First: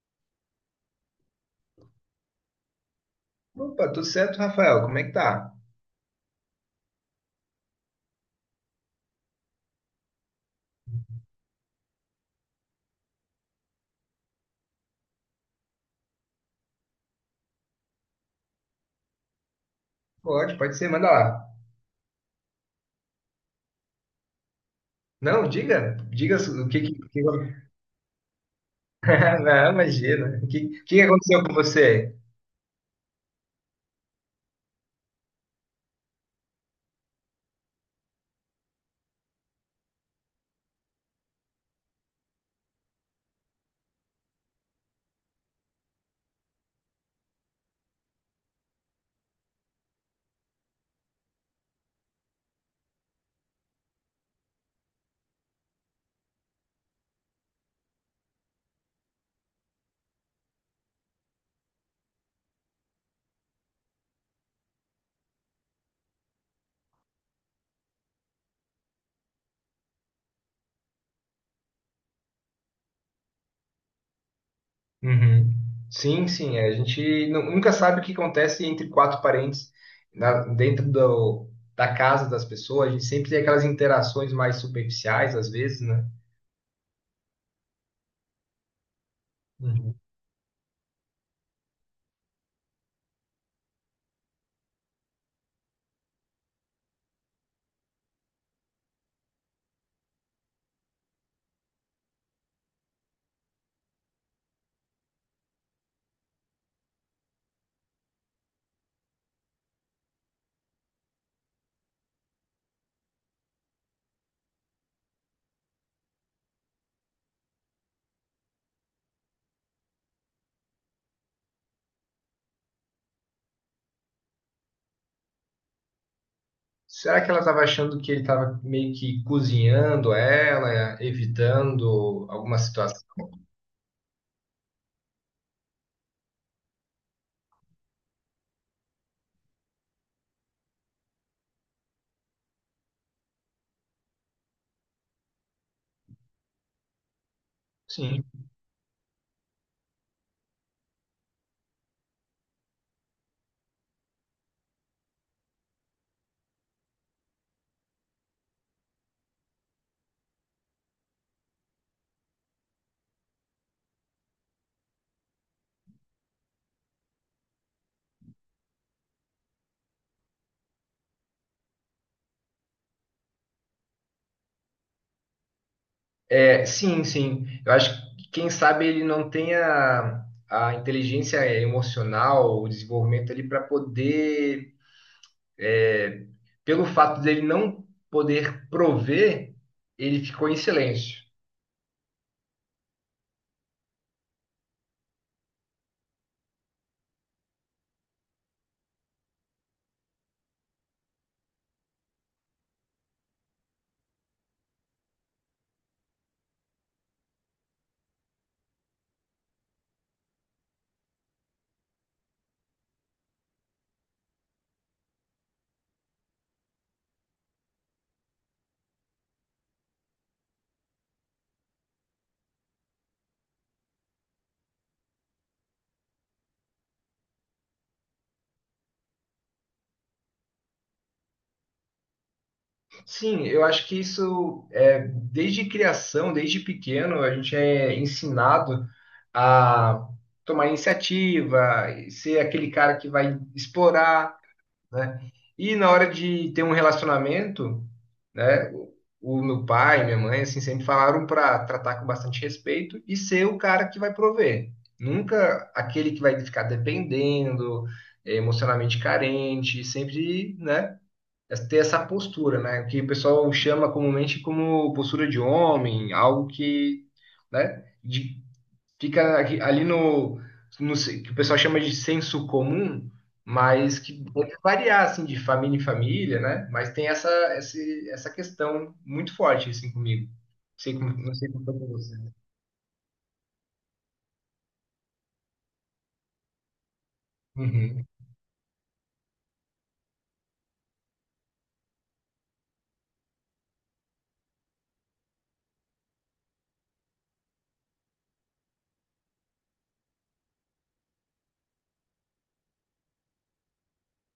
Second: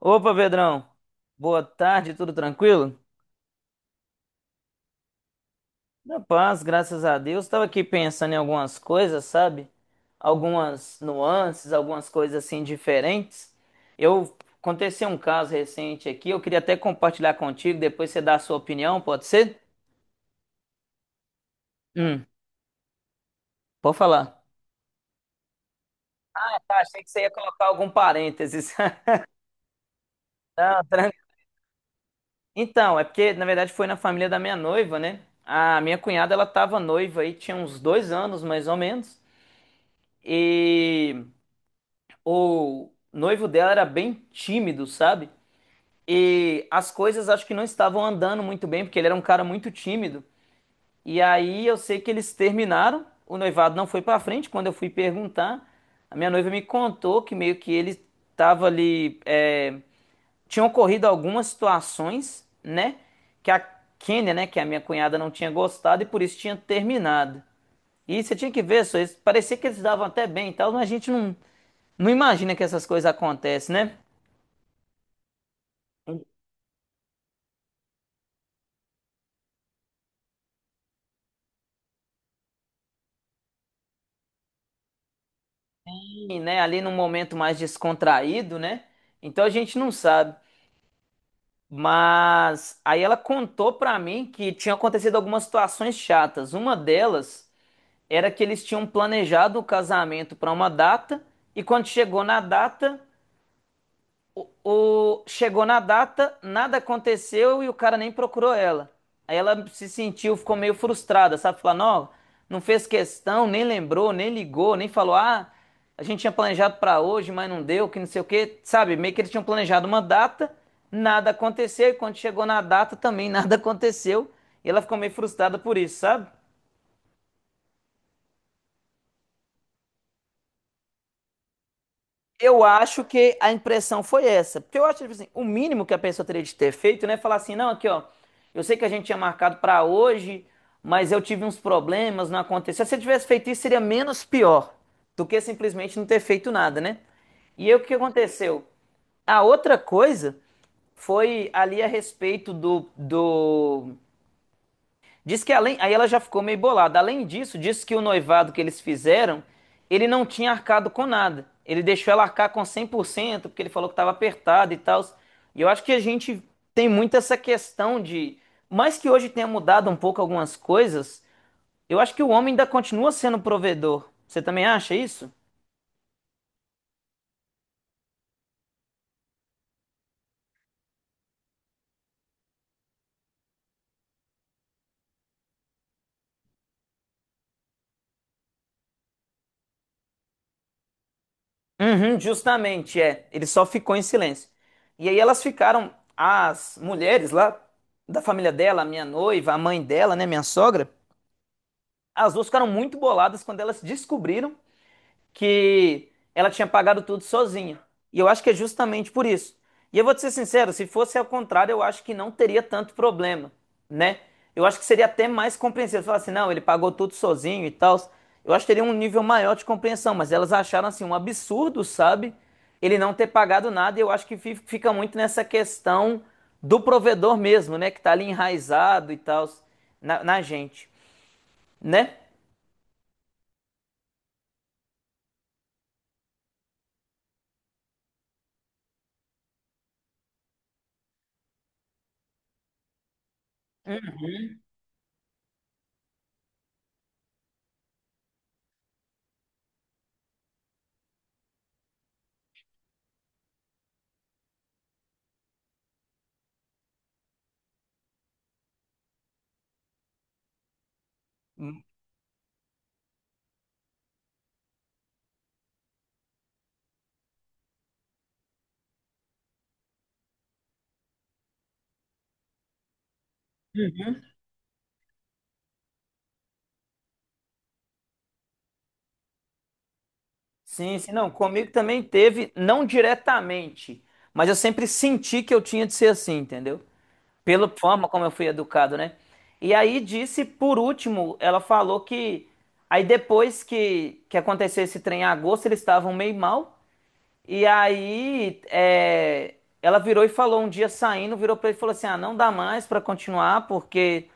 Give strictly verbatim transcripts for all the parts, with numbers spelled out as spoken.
Opa, Pedrão. Boa tarde, tudo tranquilo? Opa, tudo certo, Rafael? Como é que tá? Na paz, graças a Deus. Estava aqui pensando em algumas coisas, sabe? Algumas nuances, algumas coisas assim diferentes. Eu Aconteceu um caso recente aqui, eu queria até compartilhar contigo, depois você dá a sua opinião, pode ser? Pode, pode ser, manda lá. Hum, Pode falar. Não, diga, diga Ah, o tá, que que... achei que você que- ia colocar algum parênteses. Não, imagina. O que, o Não, que que tran- aconteceu com você? então, é porque na verdade foi na família da minha noiva, né? A minha cunhada ela tava noiva aí, tinha uns dois anos mais ou menos. E o noivo dela era bem tímido, sabe? E as coisas acho que não estavam andando muito bem, porque ele era um cara muito tímido. E aí eu sei que eles terminaram, o noivado não foi pra frente. Quando eu fui perguntar, a minha noiva me contou que meio que ele estava ali, é, tinham ocorrido algumas situações, né, que a Kênia, né, que a minha cunhada não tinha gostado e por isso tinha terminado. E você tinha que ver, só isso, parecia que eles davam até bem e tal, mas a gente não, não imagina que essas coisas acontecem, né? Uhum. Sim, sim, a gente nu- nunca sabe o que acontece entre quatro parentes na- dentro do- da casa das pessoas. A gente sempre tem aquelas interações mais superficiais, às vezes, né? E, né, ali num momento mais descontraído, né? Então a gente não Uhum. sabe. Mas aí ela contou pra mim que tinha acontecido algumas situações chatas. Uma delas era que eles tinham planejado o casamento pra uma data e quando chegou na data, O, o- chegou na data, nada aconteceu e o cara nem procurou ela. Aí ela se sentiu, ficou meio frustrada, sabe? Falando, ó, não fez questão, nem lembrou, nem ligou, nem falou, ah, a gente tinha planejado pra hoje, mas não deu, que não sei o quê, sabe? Meio que eles tinham planejado uma data, nada aconteceu e quando chegou na data também nada aconteceu e ela ficou meio frustrada por isso, sabe? Será que ela estava achando que ele estava meio que cozinhando ela, evitando alguma Eu acho situação? que a impressão foi essa. Porque eu acho, tipo assim, o mínimo que a pessoa teria de ter feito, né? é Falar assim, não, aqui, ó, eu sei que a gente tinha marcado pra hoje, mas eu tive uns problemas, não aconteceu. Se você tivesse feito isso, seria menos pior do que simplesmente não ter feito nada, né? E aí, o que Sim. aconteceu? A outra coisa foi ali a respeito do, do diz que além, aí ela já ficou meio bolada. Além disso, diz que o noivado que eles fizeram, ele não tinha arcado com nada. Ele deixou ela arcar com cem por cento porque ele falou que estava apertado e tal. E eu acho que a gente tem muito essa questão de, mais que hoje tenha mudado um pouco algumas coisas, eu acho que o homem ainda continua sendo provedor. Você também acha isso? É, sim, sim. Eu acho que quem sabe ele não tenha a inteligência emocional, o desenvolvimento ali para poder, é, pelo fato dele não poder prover, ele ficou em silêncio. Uhum, justamente, é. Ele só ficou em silêncio. E aí elas ficaram, as mulheres lá da família dela, a minha noiva, a mãe dela, né, minha sogra, as duas ficaram muito boladas quando elas descobriram que ela tinha pagado tudo sozinha. E eu acho que é justamente por isso. E eu vou te ser sincero, se fosse ao contrário, eu acho que não teria tanto problema, né? Eu acho que seria até mais compreensível. Falar assim, não, ele pagou tudo sozinho e tal. Eu acho que teria um nível maior de compreensão, mas elas acharam assim um absurdo, sabe? Ele não ter pagado nada, e eu acho que fi- fica muito nessa questão do provedor mesmo, né? Que tá ali enraizado e tal na, na gente, né? Sim, eu acho que isso é desde criação, desde pequeno, a gente é ensinado a tomar iniciativa, ser aquele cara que vai explorar, né? E na hora de ter um relacionamento, né? O o meu pai, minha mãe, assim, sempre falaram para tratar com bastante respeito e ser o cara que vai prover. Nunca aquele que vai ficar dependendo, eh, emocionalmente carente, sempre, né? Ter essa postura, né? Que o pessoal chama comumente como postura de homem, algo que, né? de- Fica aqui- ali no, no ce- que o pessoal chama de senso comum, mas que pode variar assim de família em família, né? Mas tem essa esse- essa questão muito forte assim comigo. Sei Sim, sim, como, não, não sei como comigo foi com também você. teve, não diretamente, mas eu sempre senti que eu tinha de ser assim, entendeu? Pela Uhum, forma como eu fui educado, né? E aí disse, por último, ela falou que aí depois que, que aconteceu esse trem em agosto, eles estavam meio mal, e aí é, ela virou e falou um dia saindo, virou pra ele e falou assim: ah, não dá mais pra continuar, porque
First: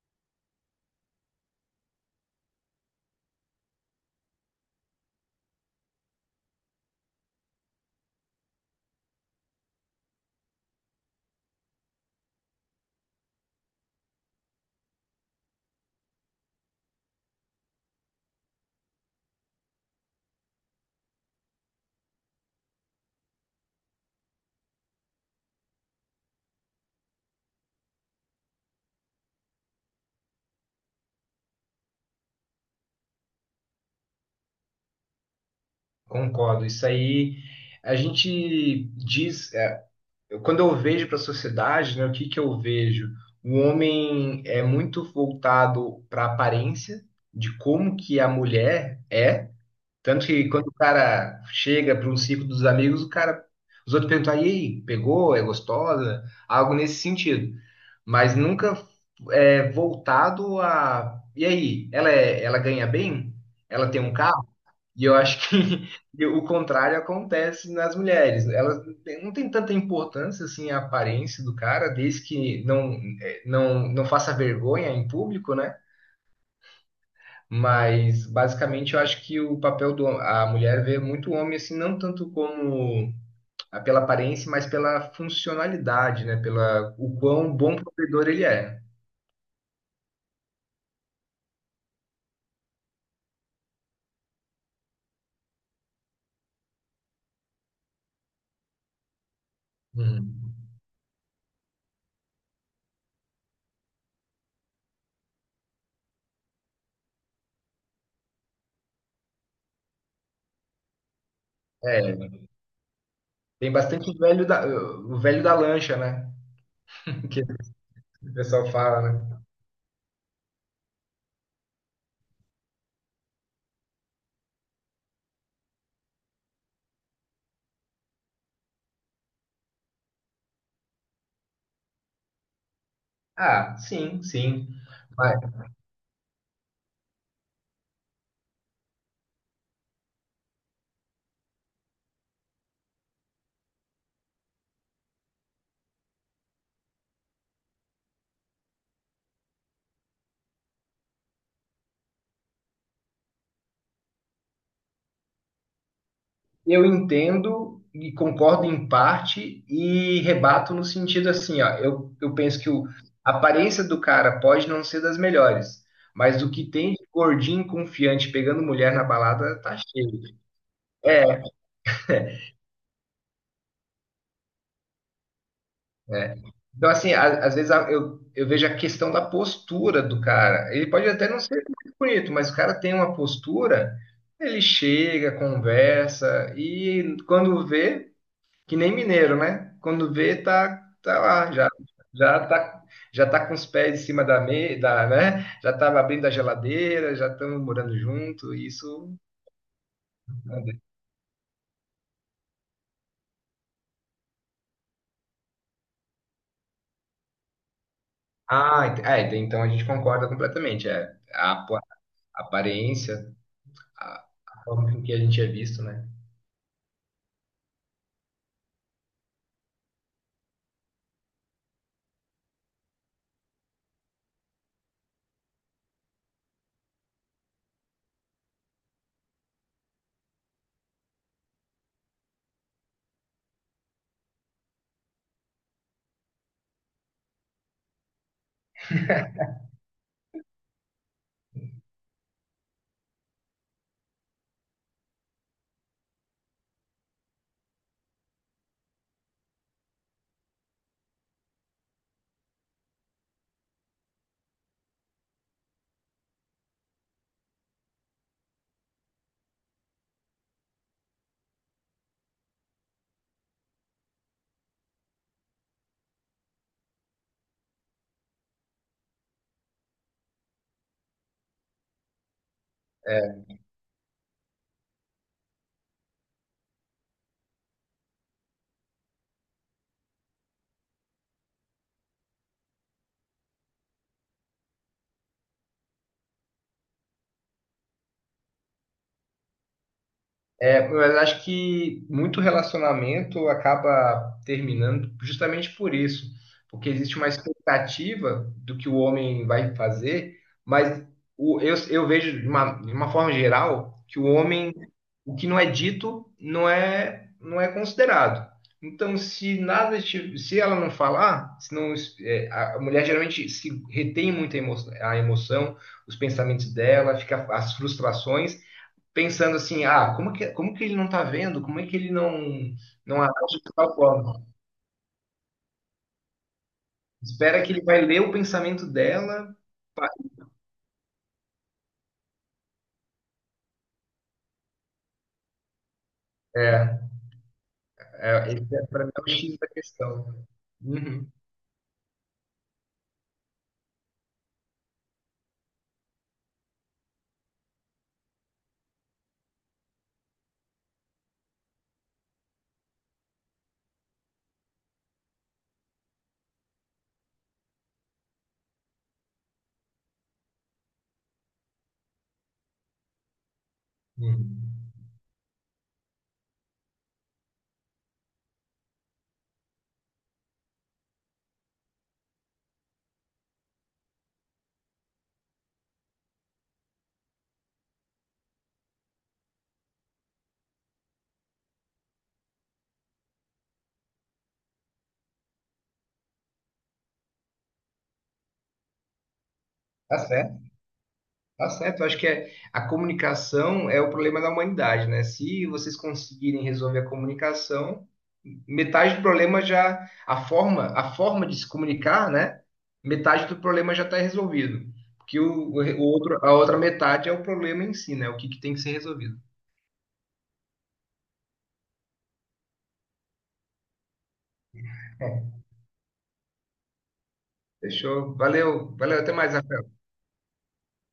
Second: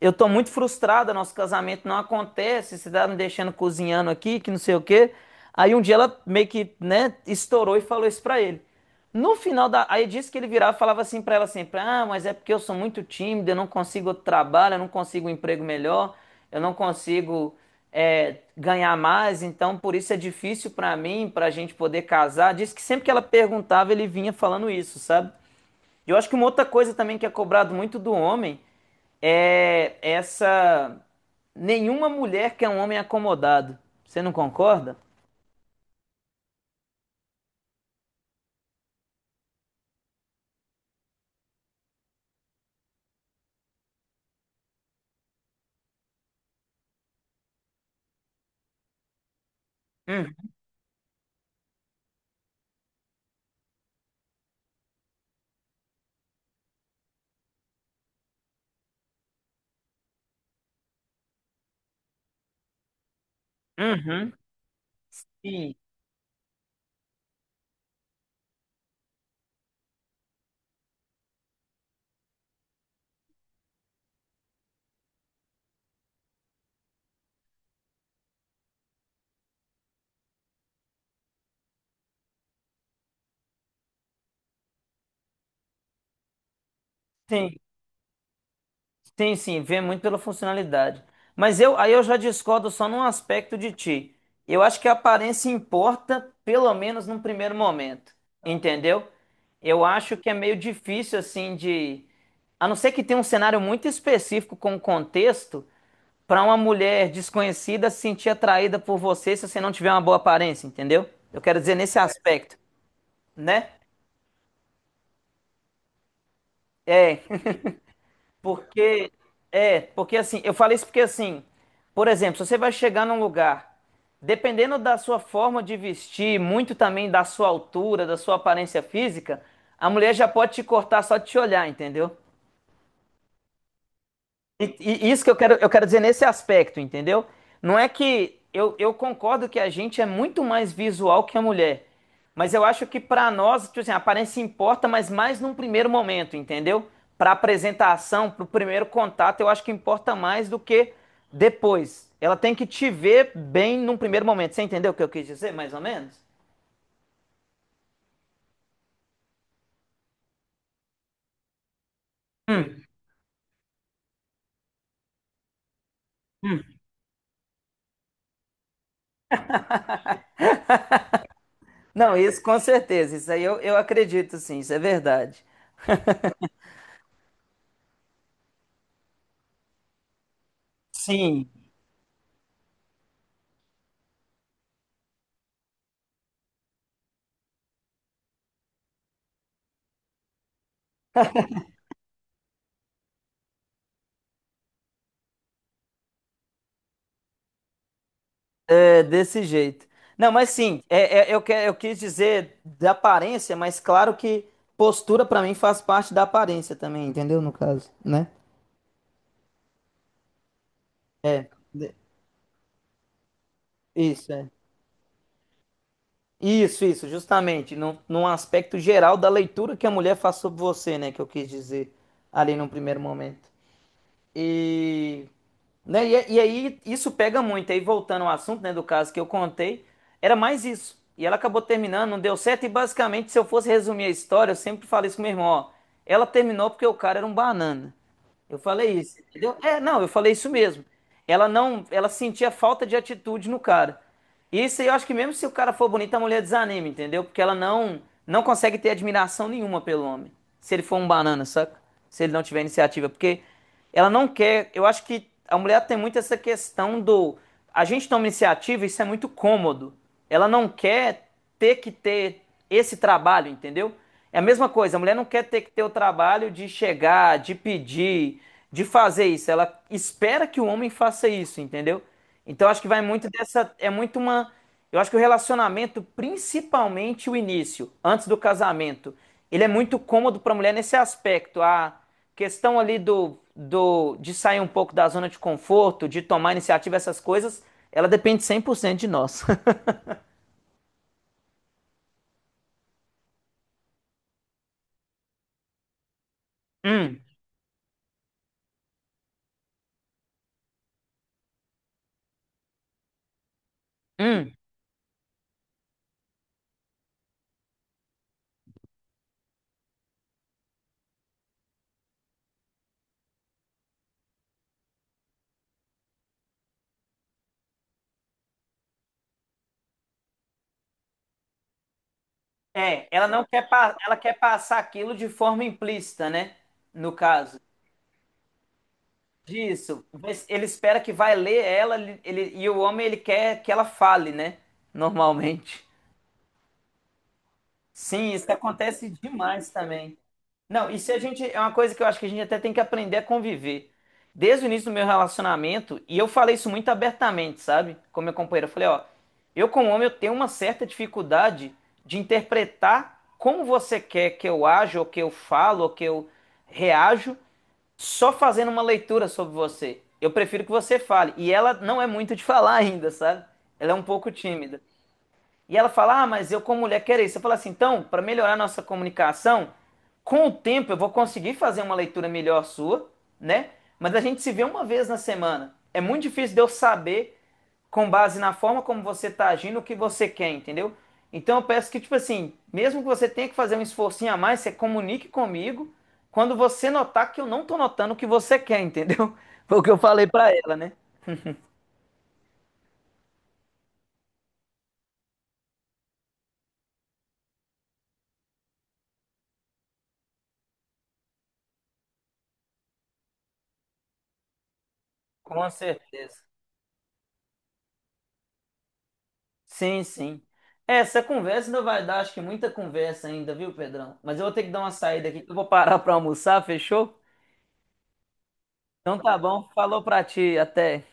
eu tô muito frustrada, nosso casamento não acontece, você tá me deixando cozinhando aqui, que não sei o quê. Aí um dia ela meio que, né, estourou e falou isso pra ele. No final da. Aí disse que ele virava e falava assim pra ela sempre: ah, mas é porque eu sou muito tímido, eu não consigo outro trabalho, eu não consigo um emprego melhor, eu não consigo é, ganhar mais, então por isso é difícil pra mim, pra gente poder casar. Disse que sempre que ela perguntava, ele vinha falando isso, sabe? Eu acho que uma outra coisa também que é cobrado muito do homem é essa. Nenhuma mulher quer um homem acomodado. Você não concorda? concordo. Isso aí a gente diz, é, eu- quando eu vejo para a sociedade, né, o que que eu vejo? O homem é muito voltado para a aparência de como que a mulher é. Tanto Hum. que quando o cara chega para um ciclo dos amigos, o cara, os outros perguntam: "Ah, e aí, pegou? É gostosa?" Algo nesse sentido. Mas nunca é voltado a... E aí, ela, é, ela ganha bem? Ela tem um Uhum. carro? E eu acho Sim, que o contrário acontece nas mulheres. Elas não têm, não têm tanta importância assim a aparência do cara, desde que não, eh, não, não faça vergonha em público, né? Mas basicamente eu acho que o papel do a mulher vê muito o homem assim não tanto como ah, pela aparência, mas pela funcionalidade, né? Pela o quão sim, bom provedor ele é. sim, sim, vê muito pela funcionalidade. Mas eu, aí eu já discordo só num aspecto de ti. Eu acho que a aparência importa, pelo menos num primeiro momento, entendeu? Eu acho que é meio Hum. difícil assim de, a não ser que tenha um cenário muito específico com contexto, para uma mulher desconhecida se sentir atraída por você se você não tiver uma boa aparência, entendeu? Eu quero dizer nesse É, aspecto, né? tem bastante o velho da o velho da lancha, né? É, Que o pessoal porque fala, né? é, porque assim, eu falei isso porque assim, por exemplo, se você vai chegar num lugar, dependendo da sua forma de vestir, muito também da sua altura, da sua aparência física, a mulher já pode te cortar só de te olhar, entendeu? Ah, sim, sim. E, e isso que eu quero, eu quero, dizer nesse aspecto, entendeu? Não é que eu, eu concordo que a gente é muito mais visual que a mulher, mas eu acho que pra nós, tipo assim, a aparência importa, mas mais num primeiro momento, entendeu? Pra apresentação, pro primeiro contato, eu acho que importa mais do que depois. Ela tem que te ver bem num primeiro momento. Você entendeu o que eu quis dizer, mais ou menos? Eu entendo e concordo em parte e rebato no sentido assim, ó, eu, eu penso que o- a aparência do cara pode não ser das melhores, mas o que Hum. tem de gordinho confiante pegando mulher na balada tá cheio. É, Não, isso com certeza, isso aí eu, eu acredito sim, isso é verdade. é. Então, assim, a- às vezes a- eu, eu vejo a questão da postura do cara. Ele pode até não Sim. ser muito bonito, mas o cara tem uma postura, ele chega, conversa, e quando vê... Que nem mineiro, né? Quando vê, tá, tá lá, já, já tá, já tá com os pés em cima da mesa, né? Já estava abrindo a geladeira, já estamos morando junto, É, isso. desse jeito. Não, mas sim, é, é, eu, que, eu quis dizer da aparência, mas claro que postura pra mim faz parte da aparência também, entendeu? No caso, né? Ah, ent- ah, ent- é, então a gente concorda completamente. É a apa- De- a aparência, a, Isso, é. a forma com que a gente é visto, né? Isso, isso, justamente, num, num aspecto geral da leitura que a mulher faz sobre você, né? Que eu quis dizer ali num primeiro momento. E, né, e, é, e aí isso pega muito. Aí voltando ao assunto, né, do caso que eu contei, era mais isso. E ela acabou terminando, não deu certo. E basicamente, se eu fosse resumir a história, eu sempre falei isso com meu irmão, ó, ela terminou porque o cara era um banana. Eu falei isso, entendeu? É, não, eu falei isso mesmo. Ela não, ela sentia falta de atitude no cara. E isso aí eu acho que mesmo se o cara for bonito, a mulher desanima, entendeu? Porque ela não não consegue ter admiração nenhuma pelo homem. Se ele for um banana, saca? Se ele não tiver iniciativa, porque ela não quer. Eu acho que a mulher tem muito essa questão do. A gente toma iniciativa, isso é muito cômodo. Ela não quer ter que ter esse trabalho, entendeu? É a mesma coisa, a mulher não quer ter que ter o trabalho de chegar, de pedir, de fazer isso. Ela espera que o homem faça isso, entendeu? Então acho que vai muito É. dessa. É muito uma. Eu acho que o relacionamento, principalmente o início, antes do casamento, ele é muito cômodo para a mulher nesse aspecto. A questão ali do, do de sair um pouco da zona de conforto, de tomar iniciativa, essas coisas, ela depende cem por cento de nós. É, mas acho que muito relacionamento acaba terminando justamente por isso, porque existe Hum. uma expectativa do que o homem vai fazer, mas o- eu, eu vejo de uma, de uma forma geral que o Hum. homem, o que não é dito, não é, não é considerado. Então, se nada, ti- se ela não falar, se não, é, a a mulher geralmente se retém muito a emo- a emoção, os pensamentos dela, fica as frustrações pensando assim, ah, como que, como que ele não está vendo? Como é que ele não, É, não ela não age quer, de tal pa- ela quer forma? passar aquilo de forma implícita, né? No caso Espera que ele vai ler o pensamento dela. disso, mas ele espera que vai ler ela ele, ele- e o homem ele quer que ela fale, né? Normalmente. É, Sim, isso é, esse é para acontece mim é o X da demais também. questão. Não, isso a Uhum, gente é uma coisa que eu acho que a gente até tem que aprender a conviver. Desde o início do meu relacionamento, e eu falei isso muito abertamente, sabe? Com meu companheiro, eu falei, ó, eu como homem eu tenho uma certa dificuldade de interpretar como você quer que eu aja, ou que eu falo, ou que eu reajo, só fazendo uma leitura sobre você. Eu prefiro que você fale. E ela não é muito de falar ainda, sabe? Ela é um pouco uhum. tímida. E ela fala: ah, mas eu como mulher quero isso. Eu falo assim: então, para melhorar nossa comunicação, com o tempo eu vou conseguir fazer uma leitura melhor sua, né? Mas a gente se vê uma vez na semana. É muito difícil de eu saber, com base na forma como você está agindo, o que você quer, entendeu? Então eu peço que, tipo assim, mesmo que você tenha que fazer um esforcinho a mais, você comunique comigo quando você notar que eu não estou notando o que você quer, entendeu? Foi o que eu Tá falei para certo. ela, né? Tá certo, eu acho que é, a comunicação é o problema da humanidade, né? Se vocês conseguirem resolver a comunicação, metade do problema já, a forma, a forma de se comunicar, né? Metade do problema já está resolvido. Porque Com o, o outro, certeza. a outra metade é o problema em si, né? O que, que tem que ser resolvido. Sim, sim. É, essa conversa ainda vai dar, acho que muita conversa ainda, viu, Pedrão? Mas eu vou ter que dar uma saída aqui, É. que eu vou parar para almoçar, fechou? Fechou? Valeu, Então valeu, até tá mais, bom, Rafael. falou pra ti, até.